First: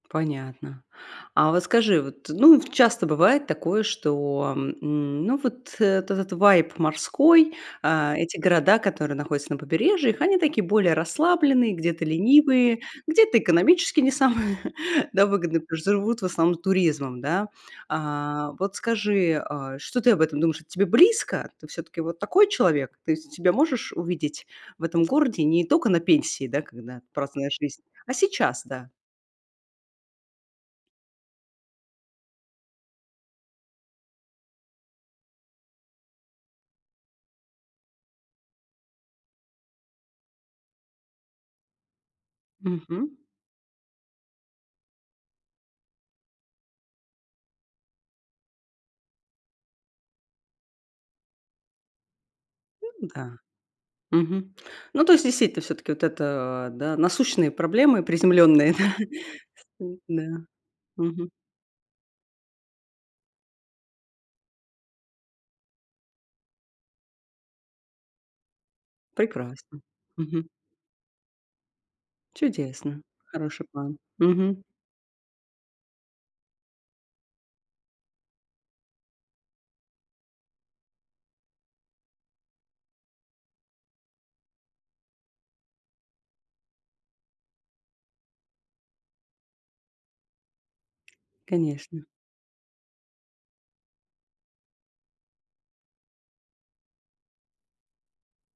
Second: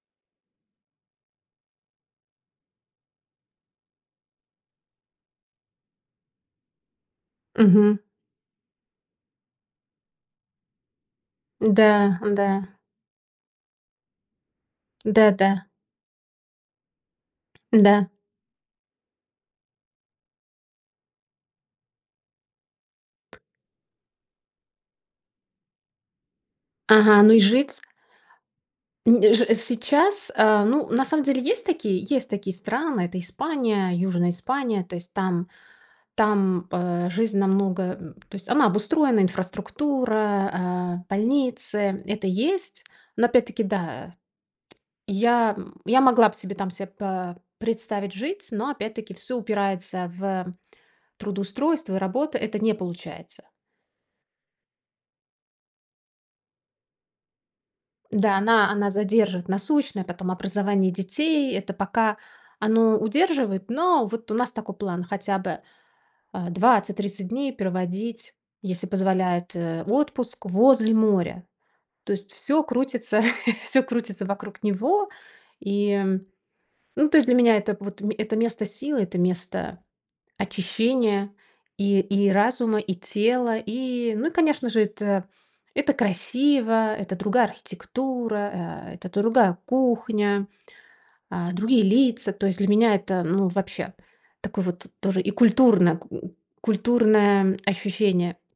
Понятно. А вот скажи вот, ну, в часто бывает такое, что, м, ну вот, э, от этот вайб морской, Мгм. э, эти города, которые находятся на побережьях, они такие более расслабленные, где-то Да, да. ленивые, где-то экономически не самые, да, выгодные, Да-да. потому что живут в основном туризмом, да. Да. А вот скажи, э, что ты об этом думаешь? Это тебе близко? Ты всё-таки вот такой человек? Ты с себя можешь увидеть в этом городе не только на пенсии, да, когда Ага, ну и праздная жизнь, жить а сейчас, да? Нь ж сейчас, э, ну, на самом деле, есть такие есть такие страны- это Испания, Южная Испания. То есть там там, э, жизнь намного, м, то есть она обустроена, инфраструктура, э, больницы, это есть. Мгм. Но опять-таки, да, я, м, я могла б себе там себе пэ представить жить, но опять-таки всё упирается в трудоустройство и работу. Это не М-да. получается. Мгм. Ну, то есть действительно всё-таки вот это, да, насущные проблемы Да, она приземленные, она да? задержит: насущное, Да. потом образование Мгм. детей- это пока оно удерживает. Но вот у нас такой план хотя бы, э, 20-30 дней проводить, если позволяет, Прекрасно. э, в Мгм. отпуск возле моря. То есть всё Чудесно! крутится Хороший всё план. крутится вокруг Мгм. него. И ну то есть для меня это вот мь это место силы, это место очищения и и разума, и тела. И, ну и конечно же, это это красиво, это другая архитектура, э, это другая кухня, э, другие Конечно. лица. То есть для меня это, ну вообще, такое вот тоже и культурно к культурное ощущение.